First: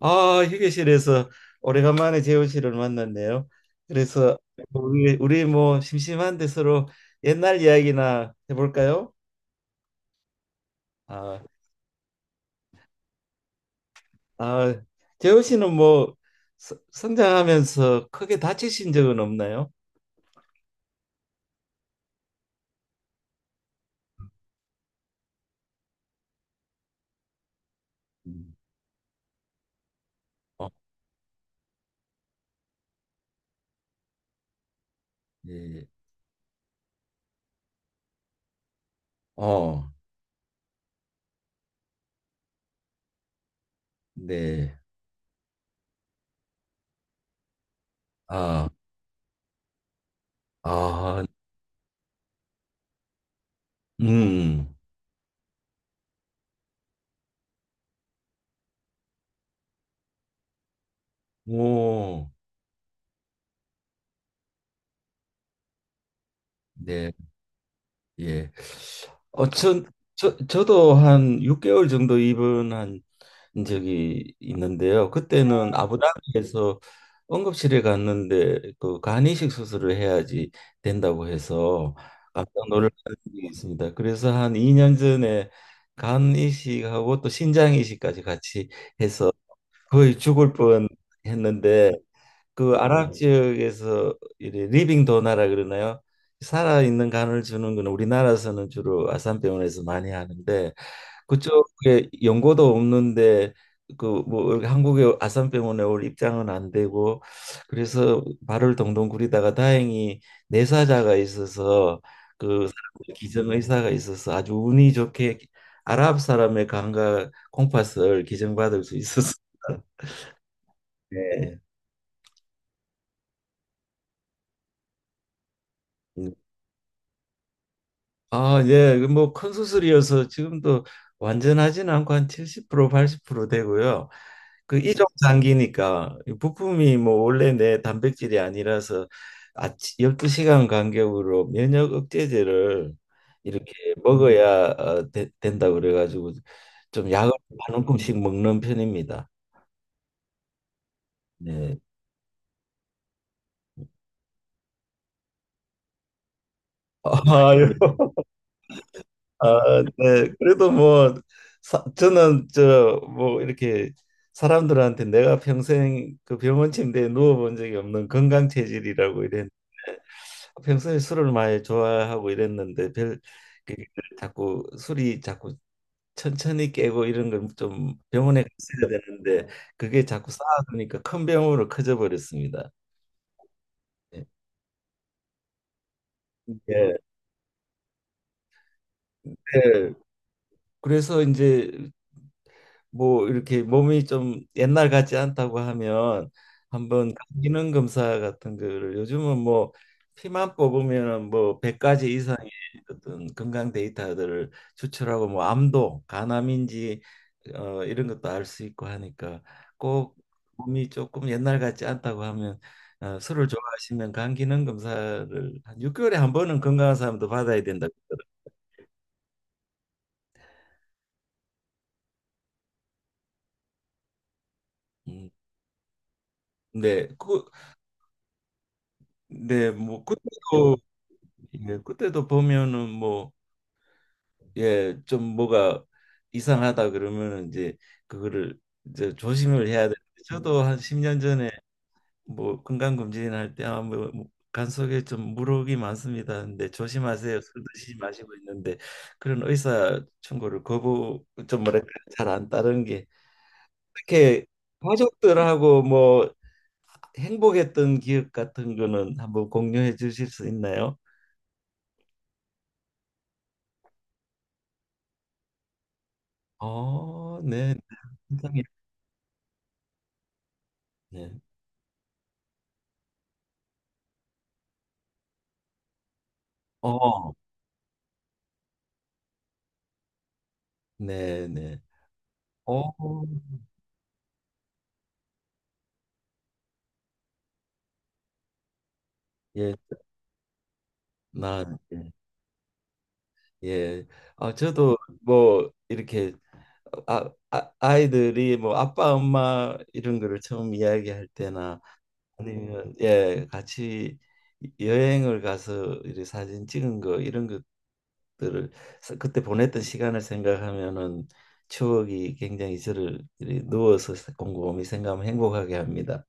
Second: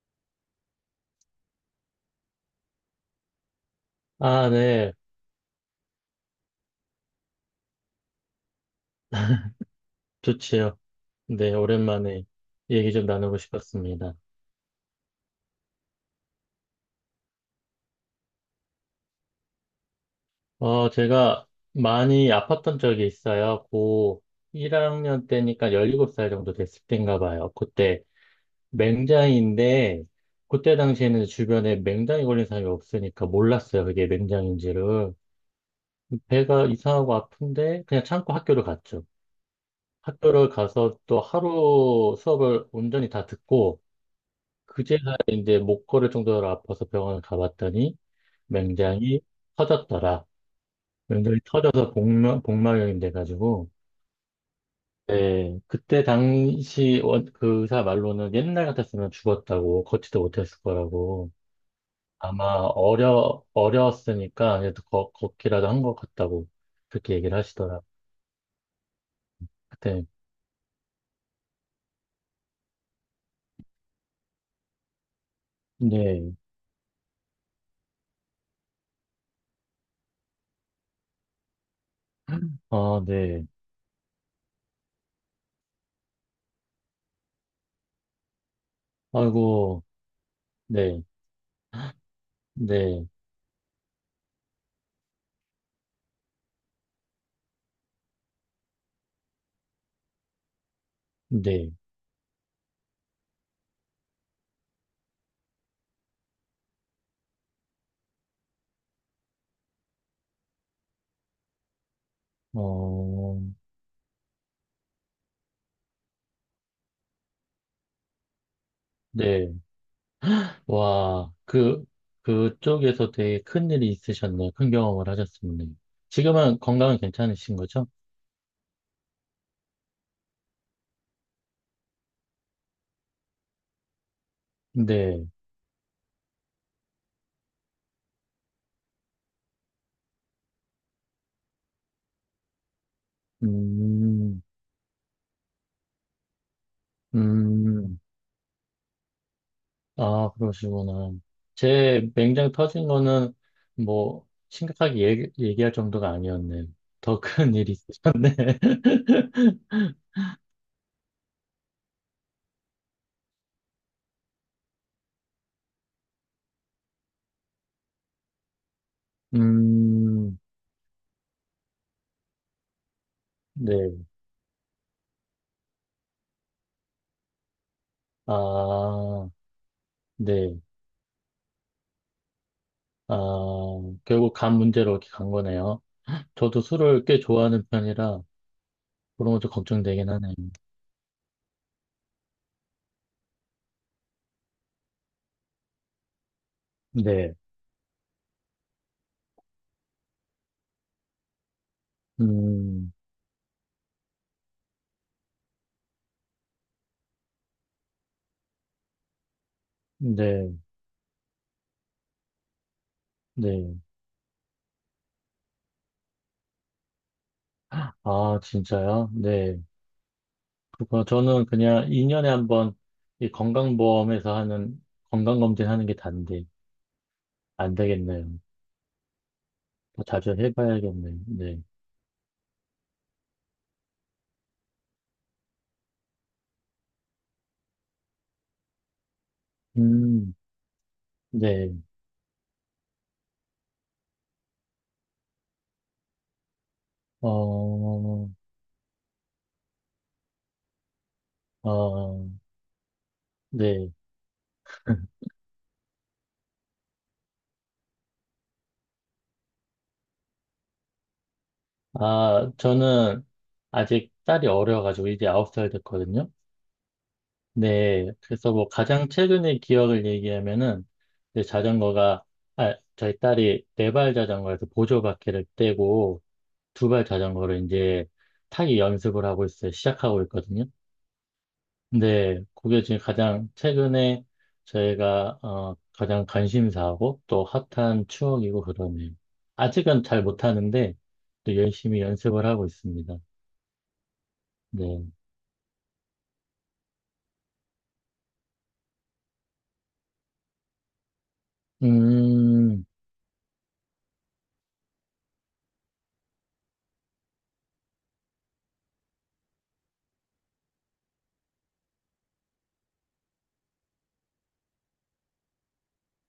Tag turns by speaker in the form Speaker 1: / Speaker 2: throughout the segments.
Speaker 1: 아, 휴게실에서 오래간만에 재호 씨를 만났네요. 그래서
Speaker 2: 아, 네.
Speaker 1: 우리 뭐 심심한데 서로 옛날 이야기나 해볼까요?
Speaker 2: 좋지요.
Speaker 1: 아,
Speaker 2: 네, 오랜만에 얘기 좀 나누고 싶었습니다.
Speaker 1: 아, 재호 씨는 뭐 성장하면서 크게 다치신 적은 없나요?
Speaker 2: 어, 제가 많이 아팠던 적이 있어요. 고 1학년 때니까 17살 정도 됐을 때인가 봐요. 그때
Speaker 1: 음,
Speaker 2: 맹장인데,
Speaker 1: 어,
Speaker 2: 그때 당시에는 주변에 맹장이 걸린 사람이 없으니까 몰랐어요. 그게 맹장인지를.
Speaker 1: 네.
Speaker 2: 배가 이상하고 아픈데, 그냥 참고 학교를 갔죠.
Speaker 1: 어,
Speaker 2: 학교를 가서 또 하루 수업을 온전히 다 듣고,
Speaker 1: 네.
Speaker 2: 그제야 이제 목 걸을 정도로 아파서 병원을 가봤더니
Speaker 1: 아,
Speaker 2: 맹장이 터졌더라.
Speaker 1: 아,
Speaker 2: 맹장이 터져서 복막염이 돼가지고,
Speaker 1: 음,
Speaker 2: 네 그때 당시 원, 그 의사 말로는 옛날 같았으면 죽었다고, 걷지도 못했을 거라고.
Speaker 1: 오,
Speaker 2: 아마 어려웠으니까 그래도 걷기라도 한 것 같다고
Speaker 1: 네,
Speaker 2: 그렇게 얘기를 하시더라.
Speaker 1: 예. 어, 전,
Speaker 2: 그때,
Speaker 1: 저도 한 6개월 정도 입원한 적이 있는데요. 그때는
Speaker 2: 네.
Speaker 1: 아부다비에서 응급실에 갔는데 그 간이식 수술을 해야지 된다고 해서 깜짝 놀란
Speaker 2: 아, 네.
Speaker 1: 이 있습니다. 그래서 한 2년 전에 간 이식하고 또 신장 이식까지 같이 해서
Speaker 2: 아이고,
Speaker 1: 거의 죽을 뻔
Speaker 2: 네,
Speaker 1: 했는데 그
Speaker 2: 네,
Speaker 1: 아랍 지역에서 이래 리빙 도나라 그러나요? 살아있는 간을 주는 거는 우리나라에서는 주로 아산병원에서 많이 하는데
Speaker 2: 네.
Speaker 1: 그쪽에 연고도 없는데 그 뭐 한국의 아산병원에 올 입장은 안 되고, 그래서 발을 동동 구리다가 다행히 내사자가 있어서
Speaker 2: 어,
Speaker 1: 기정의사가 있어서 아주 운이 좋게 아랍 사람의 감각 콩팥을 기증받을 수 있었습니다.
Speaker 2: 네. 와,
Speaker 1: 네.
Speaker 2: 그, 그쪽에서 되게 큰 일이 있으셨네요. 큰 경험을 하셨었네요. 지금은 건강은 괜찮으신 거죠?
Speaker 1: 아, 예. 그 뭐큰 수술이어서 지금도 완전하지는 않고 한 70% 80% 되고요. 그 이종
Speaker 2: 네.
Speaker 1: 장기니까 부품이 뭐 원래 내 단백질이 아니라서 아침 12시간 간격으로 면역 억제제를 이렇게
Speaker 2: 음,
Speaker 1: 먹어야 된다고 그래가지고 좀 약을 한
Speaker 2: 음,
Speaker 1: 움큼씩 먹는 편입니다.
Speaker 2: 아, 그러시구나.
Speaker 1: 네.
Speaker 2: 제 맹장 터진 거는 뭐, 심각하게 얘기할 정도가 아니었네요. 더 큰
Speaker 1: 아유.
Speaker 2: 일이 있으셨네.
Speaker 1: 아, 네. 그래도 뭐 저는 저 뭐 이렇게 사람들한테 내가 평생 그 병원 침대에 누워본 적이 없는 건강 체질이라고 이랬는데,
Speaker 2: 음,
Speaker 1: 평소에 술을 많이 좋아하고 이랬는데 별 그,
Speaker 2: 네.
Speaker 1: 자꾸 술이 자꾸 천천히 깨고 이런 건 좀 병원에 갔어야
Speaker 2: 아,
Speaker 1: 되는데 그게 자꾸
Speaker 2: 네.
Speaker 1: 쌓아두니까 큰 병으로 커져 버렸습니다.
Speaker 2: 아,
Speaker 1: 예.
Speaker 2: 결국 간 문제로 이렇게 간 거네요. 저도
Speaker 1: 네.
Speaker 2: 술을 꽤 좋아하는 편이라, 그런 것도 걱정되긴 하네요.
Speaker 1: 그래서 이제 뭐 이렇게 몸이 좀 옛날 같지 않다고 하면 한번
Speaker 2: 네.
Speaker 1: 기능 검사 같은 거를, 요즘은 뭐 피만 뽑으면은 뭐 100가지 이상의
Speaker 2: 음,
Speaker 1: 어떤 건강 데이터들을 추출하고, 뭐 암도 간암인지 어 이런 것도 알 수 있고 하니까, 꼭
Speaker 2: 네,
Speaker 1: 몸이 조금 옛날 같지 않다고 하면 어, 술을
Speaker 2: 네.
Speaker 1: 좋아하시면 간 기능 검사를 한 6개월에 한 번은 건강한 사람도 받아야 된다고
Speaker 2: 아, 진짜요? 네. 그거 저는 그냥 2년에 한 번 이 건강보험에서
Speaker 1: 그러더라고요.
Speaker 2: 하는
Speaker 1: 음.
Speaker 2: 건강검진 하는 게 단데,
Speaker 1: 네, 그,
Speaker 2: 안 되겠네요.
Speaker 1: 네,
Speaker 2: 더
Speaker 1: 뭐
Speaker 2: 자주
Speaker 1: 그때도
Speaker 2: 해봐야겠네요. 네.
Speaker 1: 예, 그때도 보면은 뭐, 예, 좀 뭐가 이상하다 그러면은 이제 그거를 이제 조심을 해야 되는데,
Speaker 2: 음,
Speaker 1: 저도 한 10년 전에
Speaker 2: 네.
Speaker 1: 뭐 건강검진 할 때 아 뭐 간속에 좀 물혹이 많습니다. 근데 조심하세요. 술 드시지
Speaker 2: 어,
Speaker 1: 마시고 있는데 그런 의사 충고를 거부 좀 뭐랄까 잘
Speaker 2: 어,
Speaker 1: 안 따른 게
Speaker 2: 네.
Speaker 1: 이렇게. 가족들하고 뭐 행복했던 기억 같은 거는 한번 공유해 주실 수 있나요?
Speaker 2: 아, 저는 아직 딸이 어려가지고 이제 9살 됐거든요.
Speaker 1: 어, 네.
Speaker 2: 네, 그래서 뭐 가장 최근의 기억을 얘기하면은
Speaker 1: 네.
Speaker 2: 이제 자전거가 아, 저희 딸이 네 발 자전거에서 보조 바퀴를 떼고 두 발
Speaker 1: 어,
Speaker 2: 자전거를 이제 타기 연습을 하고 있어요. 시작하고 있거든요.
Speaker 1: 네, 네.
Speaker 2: 근데 그게
Speaker 1: 어,
Speaker 2: 지금 가장 최근에 저희가 어, 가장 관심사하고 또 핫한 추억이고 그러네요.
Speaker 1: 예,
Speaker 2: 아직은 잘 못하는데 또
Speaker 1: 나,
Speaker 2: 열심히
Speaker 1: 예.
Speaker 2: 연습을 하고 있습니다.
Speaker 1: 예. 아, 저도
Speaker 2: 네.
Speaker 1: 뭐 이렇게 아이들이 뭐 아빠, 엄마 이런 거를 처음 이야기할 때나,
Speaker 2: 음.
Speaker 1: 아니면 예, 같이 여행을 가서 이렇게 사진 찍은 거 이런 것들을, 그때 보냈던 시간을 생각하면은 추억이 굉장히 저를 이렇게 누워서 곰곰이 생각하면 행복하게 합니다.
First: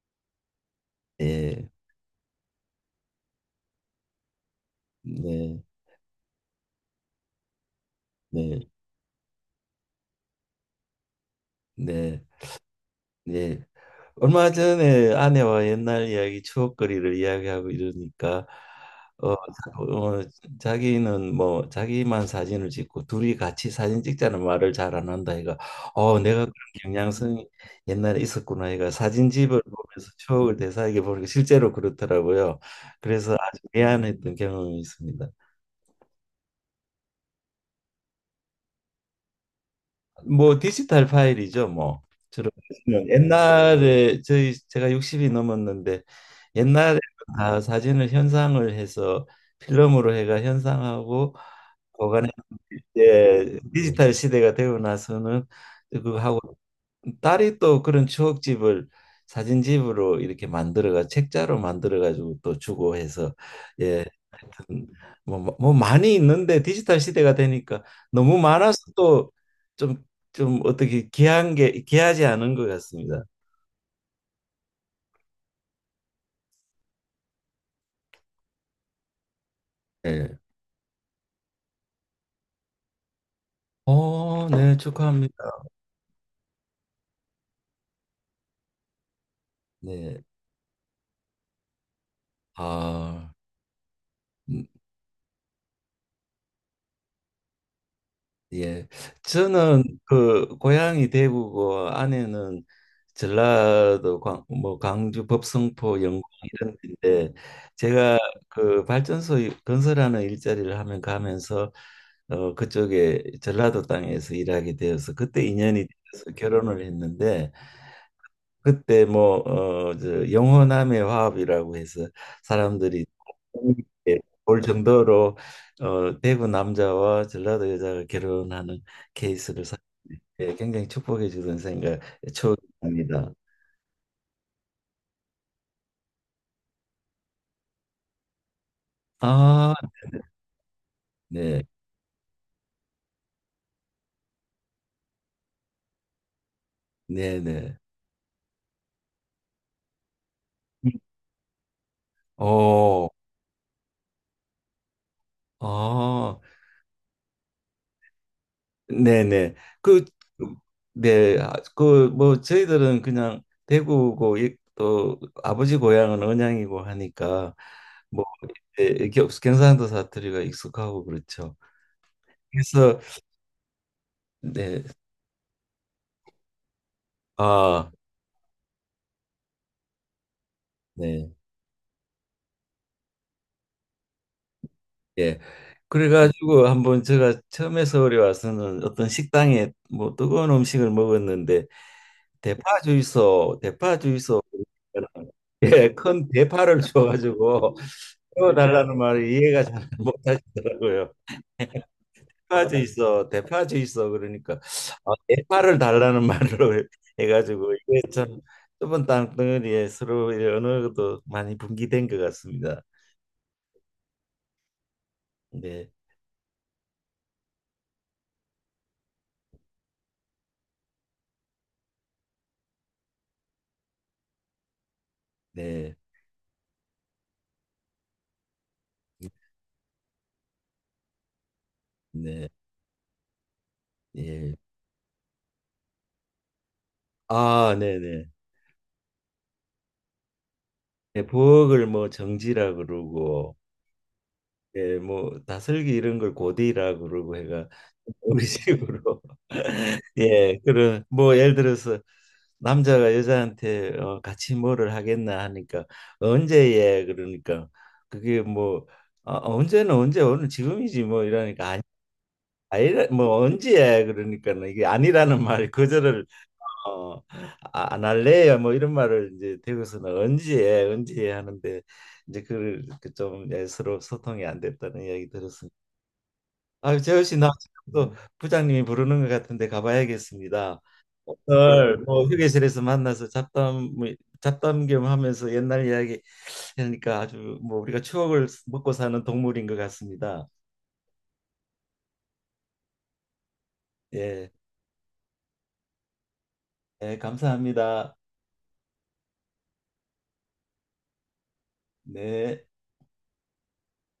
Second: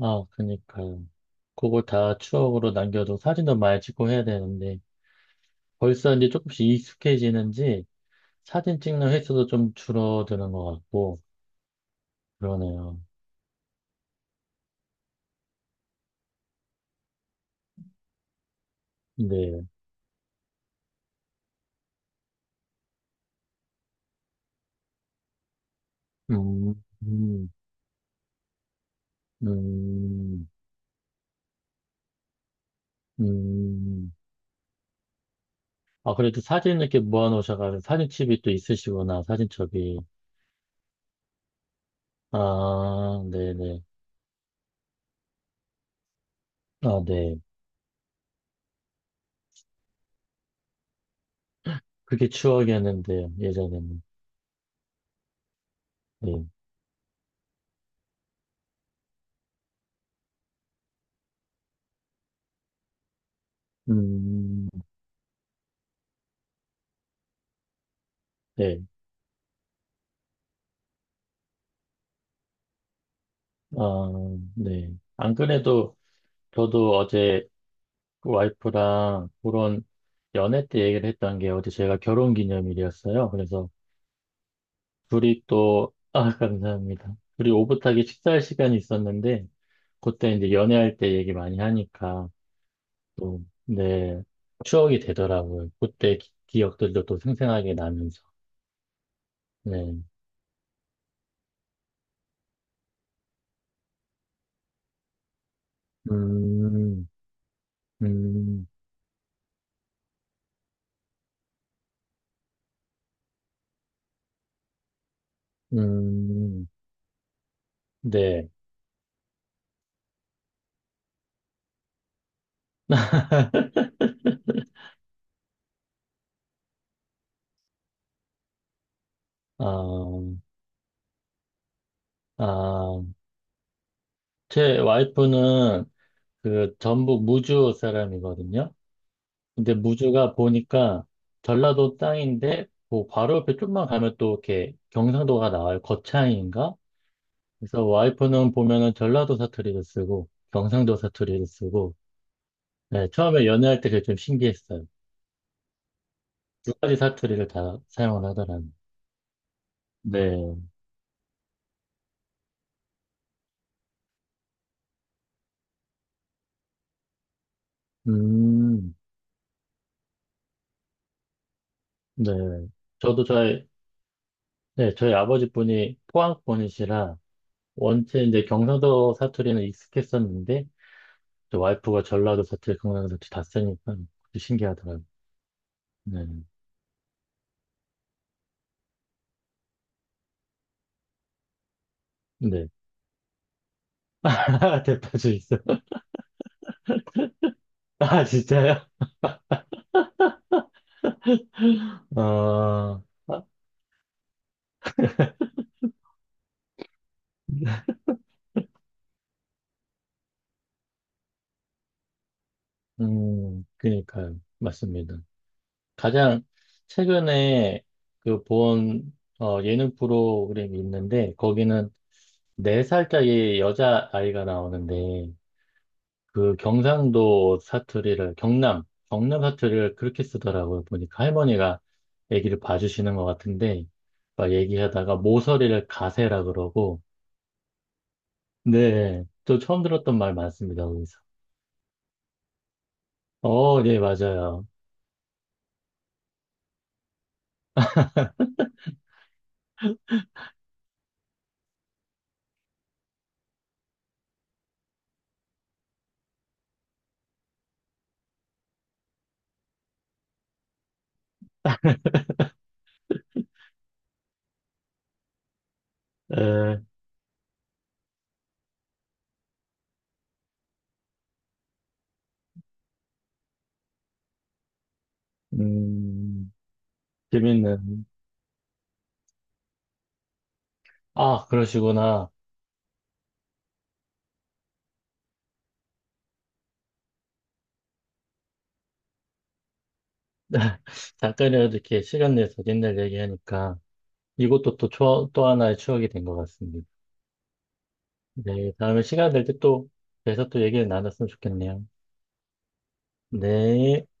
Speaker 2: 아, 그니까요.
Speaker 1: 예.
Speaker 2: 그걸 다 추억으로 남겨두고 사진도 많이 찍고 해야 되는데
Speaker 1: 네.
Speaker 2: 벌써 이제 조금씩 익숙해지는지
Speaker 1: 네.
Speaker 2: 사진 찍는 횟수도 좀 줄어드는 것 같고
Speaker 1: 네.
Speaker 2: 그러네요.
Speaker 1: 네. 얼마 전에 아내와 옛날 이야기, 추억거리를 이야기하고 이러니까 어,
Speaker 2: 네.
Speaker 1: 어 자기는 뭐 자기만 사진을 찍고 둘이 같이 사진 찍자는 말을 잘 안 한다 얘가. 어 내가 그런
Speaker 2: 음,
Speaker 1: 경향성이
Speaker 2: 음,
Speaker 1: 옛날에 있었구나, 얘가 사진집을 보면서
Speaker 2: 음,
Speaker 1: 추억을 되살게 보니까 실제로 그렇더라고요. 그래서 아주
Speaker 2: 음.
Speaker 1: 미안했던 경험이 있습니다.
Speaker 2: 아, 그래도 사진 이렇게 모아놓으셔가지고 사진첩이 또 있으시구나, 사진첩이.
Speaker 1: 뭐 디지털 파일이죠, 뭐. 주로. 네.
Speaker 2: 아, 네네.
Speaker 1: 옛날에 저희 제가 60이 넘었는데, 옛날에
Speaker 2: 아, 네.
Speaker 1: 다 사진을 현상을 해서 필름으로 해가 현상하고 보관해.
Speaker 2: 그게 추억이었는데요,
Speaker 1: 이제
Speaker 2: 예전에는.
Speaker 1: 디지털 시대가 되고 나서는 그거 하고
Speaker 2: 네.
Speaker 1: 딸이 또 그런 추억집을 사진집으로 이렇게 만들어가 책자로 만들어 가지고 또 주고 해서 예.
Speaker 2: 음,
Speaker 1: 뭐 많이 있는데 디지털 시대가 되니까 너무 많아서
Speaker 2: 네.
Speaker 1: 또 좀, 좀 어떻게 귀한 게, 귀하지 않은 것 같습니다.
Speaker 2: 아, 네. 안 그래도 저도 어제 그 와이프랑 그런
Speaker 1: 네.
Speaker 2: 연애 때 얘기를 했던 게 어제 제가 결혼 기념일이었어요. 그래서
Speaker 1: 어, 네, 축하합니다.
Speaker 2: 둘이 또, 아, 감사합니다. 둘이 오붓하게 식사할 시간이 있었는데,
Speaker 1: 네.
Speaker 2: 그때 이제 연애할 때 얘기 많이 하니까
Speaker 1: 아,
Speaker 2: 또, 네, 추억이 되더라고요. 그때 기, 억들도또 생생하게 나면서.
Speaker 1: 예. 저는
Speaker 2: 네.
Speaker 1: 그 고향이 대구고 아내는 전라도 광, 뭐 광주 법성포 영광 이런
Speaker 2: 음,
Speaker 1: 데인데, 제가
Speaker 2: 음,
Speaker 1: 그 발전소 건설하는 일자리를 하면 가면서 그쪽에 전라도 땅에서 일하게 되어서 그때 인연이 돼서
Speaker 2: 음,
Speaker 1: 결혼을 했는데,
Speaker 2: 네.
Speaker 1: 그때 뭐 영혼함의 화합이라고 해서 사람들이 볼 정도로 대구 남자와 전라도 여자가 결혼하는 케이스를
Speaker 2: 아,
Speaker 1: 예, 굉장히 축복해 주던 생각
Speaker 2: 아,
Speaker 1: 추억입니다.
Speaker 2: 제 와이프는 그 전북 무주 사람이거든요. 근데
Speaker 1: 아,
Speaker 2: 무주가 보니까
Speaker 1: 네,
Speaker 2: 전라도 땅인데 그 바로 옆에 좀만 가면 또 이렇게 경상도가 나와요. 거창인가?
Speaker 1: 네, 네.
Speaker 2: 그래서 와이프는 보면은 전라도 사투리를 쓰고 경상도 사투리를 쓰고
Speaker 1: 어,
Speaker 2: 네, 처음에 연애할 때 그게 좀 신기했어요.
Speaker 1: 아,
Speaker 2: 두 가지 사투리를 다 사용을 하더라고요.
Speaker 1: 네네. 그,
Speaker 2: 네.
Speaker 1: 네, 아, 그, 뭐, 저희들은 그냥 대구고, 이- 또 아버지 고향은 언양이고 하니까, 뭐 예,
Speaker 2: 음.
Speaker 1: 이렇게 경상도 사투리가 익숙하고 그렇죠.
Speaker 2: 네.
Speaker 1: 그래서
Speaker 2: 저도 저희
Speaker 1: 네,
Speaker 2: 네, 저희 아버지 분이 포항 분이시라
Speaker 1: 아,
Speaker 2: 원체 이제 경상도 사투리는 익숙했었는데
Speaker 1: 네,
Speaker 2: 저 와이프가 전라도 사투리, 경상도 사투리 다 쓰니까 그것도 신기하더라고요.
Speaker 1: 예.
Speaker 2: 네.
Speaker 1: 그래가지고 한번 제가 처음에 서울에 와서는 어떤 식당에 뭐 뜨거운 음식을 먹었는데
Speaker 2: 네.
Speaker 1: 대파 주이소, 대파 주이소,
Speaker 2: 대파주 있어.
Speaker 1: 예, 큰 대파를 줘가지고
Speaker 2: 아, 진짜요?
Speaker 1: 구워달라는 말을 이해가 잘 못하시더라고요. 대파제
Speaker 2: 어,
Speaker 1: 있어,
Speaker 2: 아,
Speaker 1: 대파제 있어. 그러니까 아, 대파를 달라는 말로 해가지고 이게 참 좁은 땅덩어리에 서로 의 언어도 많이 분기된 것 같습니다.
Speaker 2: 그니까요. 맞습니다.
Speaker 1: 네,
Speaker 2: 가장 최근에 그 본, 어, 예능 프로그램이 있는데, 거기는 네살짜리 여자아이가 나오는데,
Speaker 1: 네,
Speaker 2: 그 경상도 사투리를, 경남 사투리를 그렇게 쓰더라고요. 보니까 할머니가
Speaker 1: 네,
Speaker 2: 얘기를 봐주시는 것 같은데, 막
Speaker 1: 예.
Speaker 2: 얘기하다가 모서리를 가세라 그러고,
Speaker 1: 아, 네, 네.
Speaker 2: 네, 또 처음 들었던 말 많습니다, 거기서.
Speaker 1: 네, 부엌을 뭐 정지라 그러고,
Speaker 2: 어, 네, 맞아요.
Speaker 1: 예, 뭐 다슬기 이런 걸 고디라고 그러고 해가 우리 식으로 예, 그런 뭐 예를 들어서 남자가 여자한테 어, 같이 뭐를 하겠나 하니까 언제예 그러니까 그게 뭐 아, 언제는 언제 오늘 지금이지 뭐 이러니까, 아니 아니 뭐 언제야 그러니까는 이게 아니라는 말 거절을
Speaker 2: 에,
Speaker 1: 어, 아, 안 할래요. 뭐 이런 말을 이제 대구에서는 언제 해, 언제 해 하는데 이제 그걸 그좀 예, 서로 소통이 안 됐다는 이야기 들었습니다.
Speaker 2: 음,
Speaker 1: 아, 재호 씨, 나 지금
Speaker 2: 재밌는.
Speaker 1: 또 부장님이 부르는 것 같은데 가봐야겠습니다.
Speaker 2: 아,
Speaker 1: 오늘 뭐
Speaker 2: 그러시구나.
Speaker 1: 휴게실에서 만나서 잡담 뭐 잡담 겸 하면서 옛날 이야기 하니까 아주 뭐 우리가 추억을 먹고 사는 동물인 것 같습니다.
Speaker 2: 잠깐이라도 이렇게 시간 내서 옛날 얘기하니까
Speaker 1: 예,
Speaker 2: 이것도 또, 추억- 또 하나의 추억이 된 것 같습니다.
Speaker 1: 예, 감사합니다.
Speaker 2: 네, 다음에 시간 될 때 또, 그래서 또 얘기를 나눴으면 좋겠네요.
Speaker 1: 네.
Speaker 2: 네.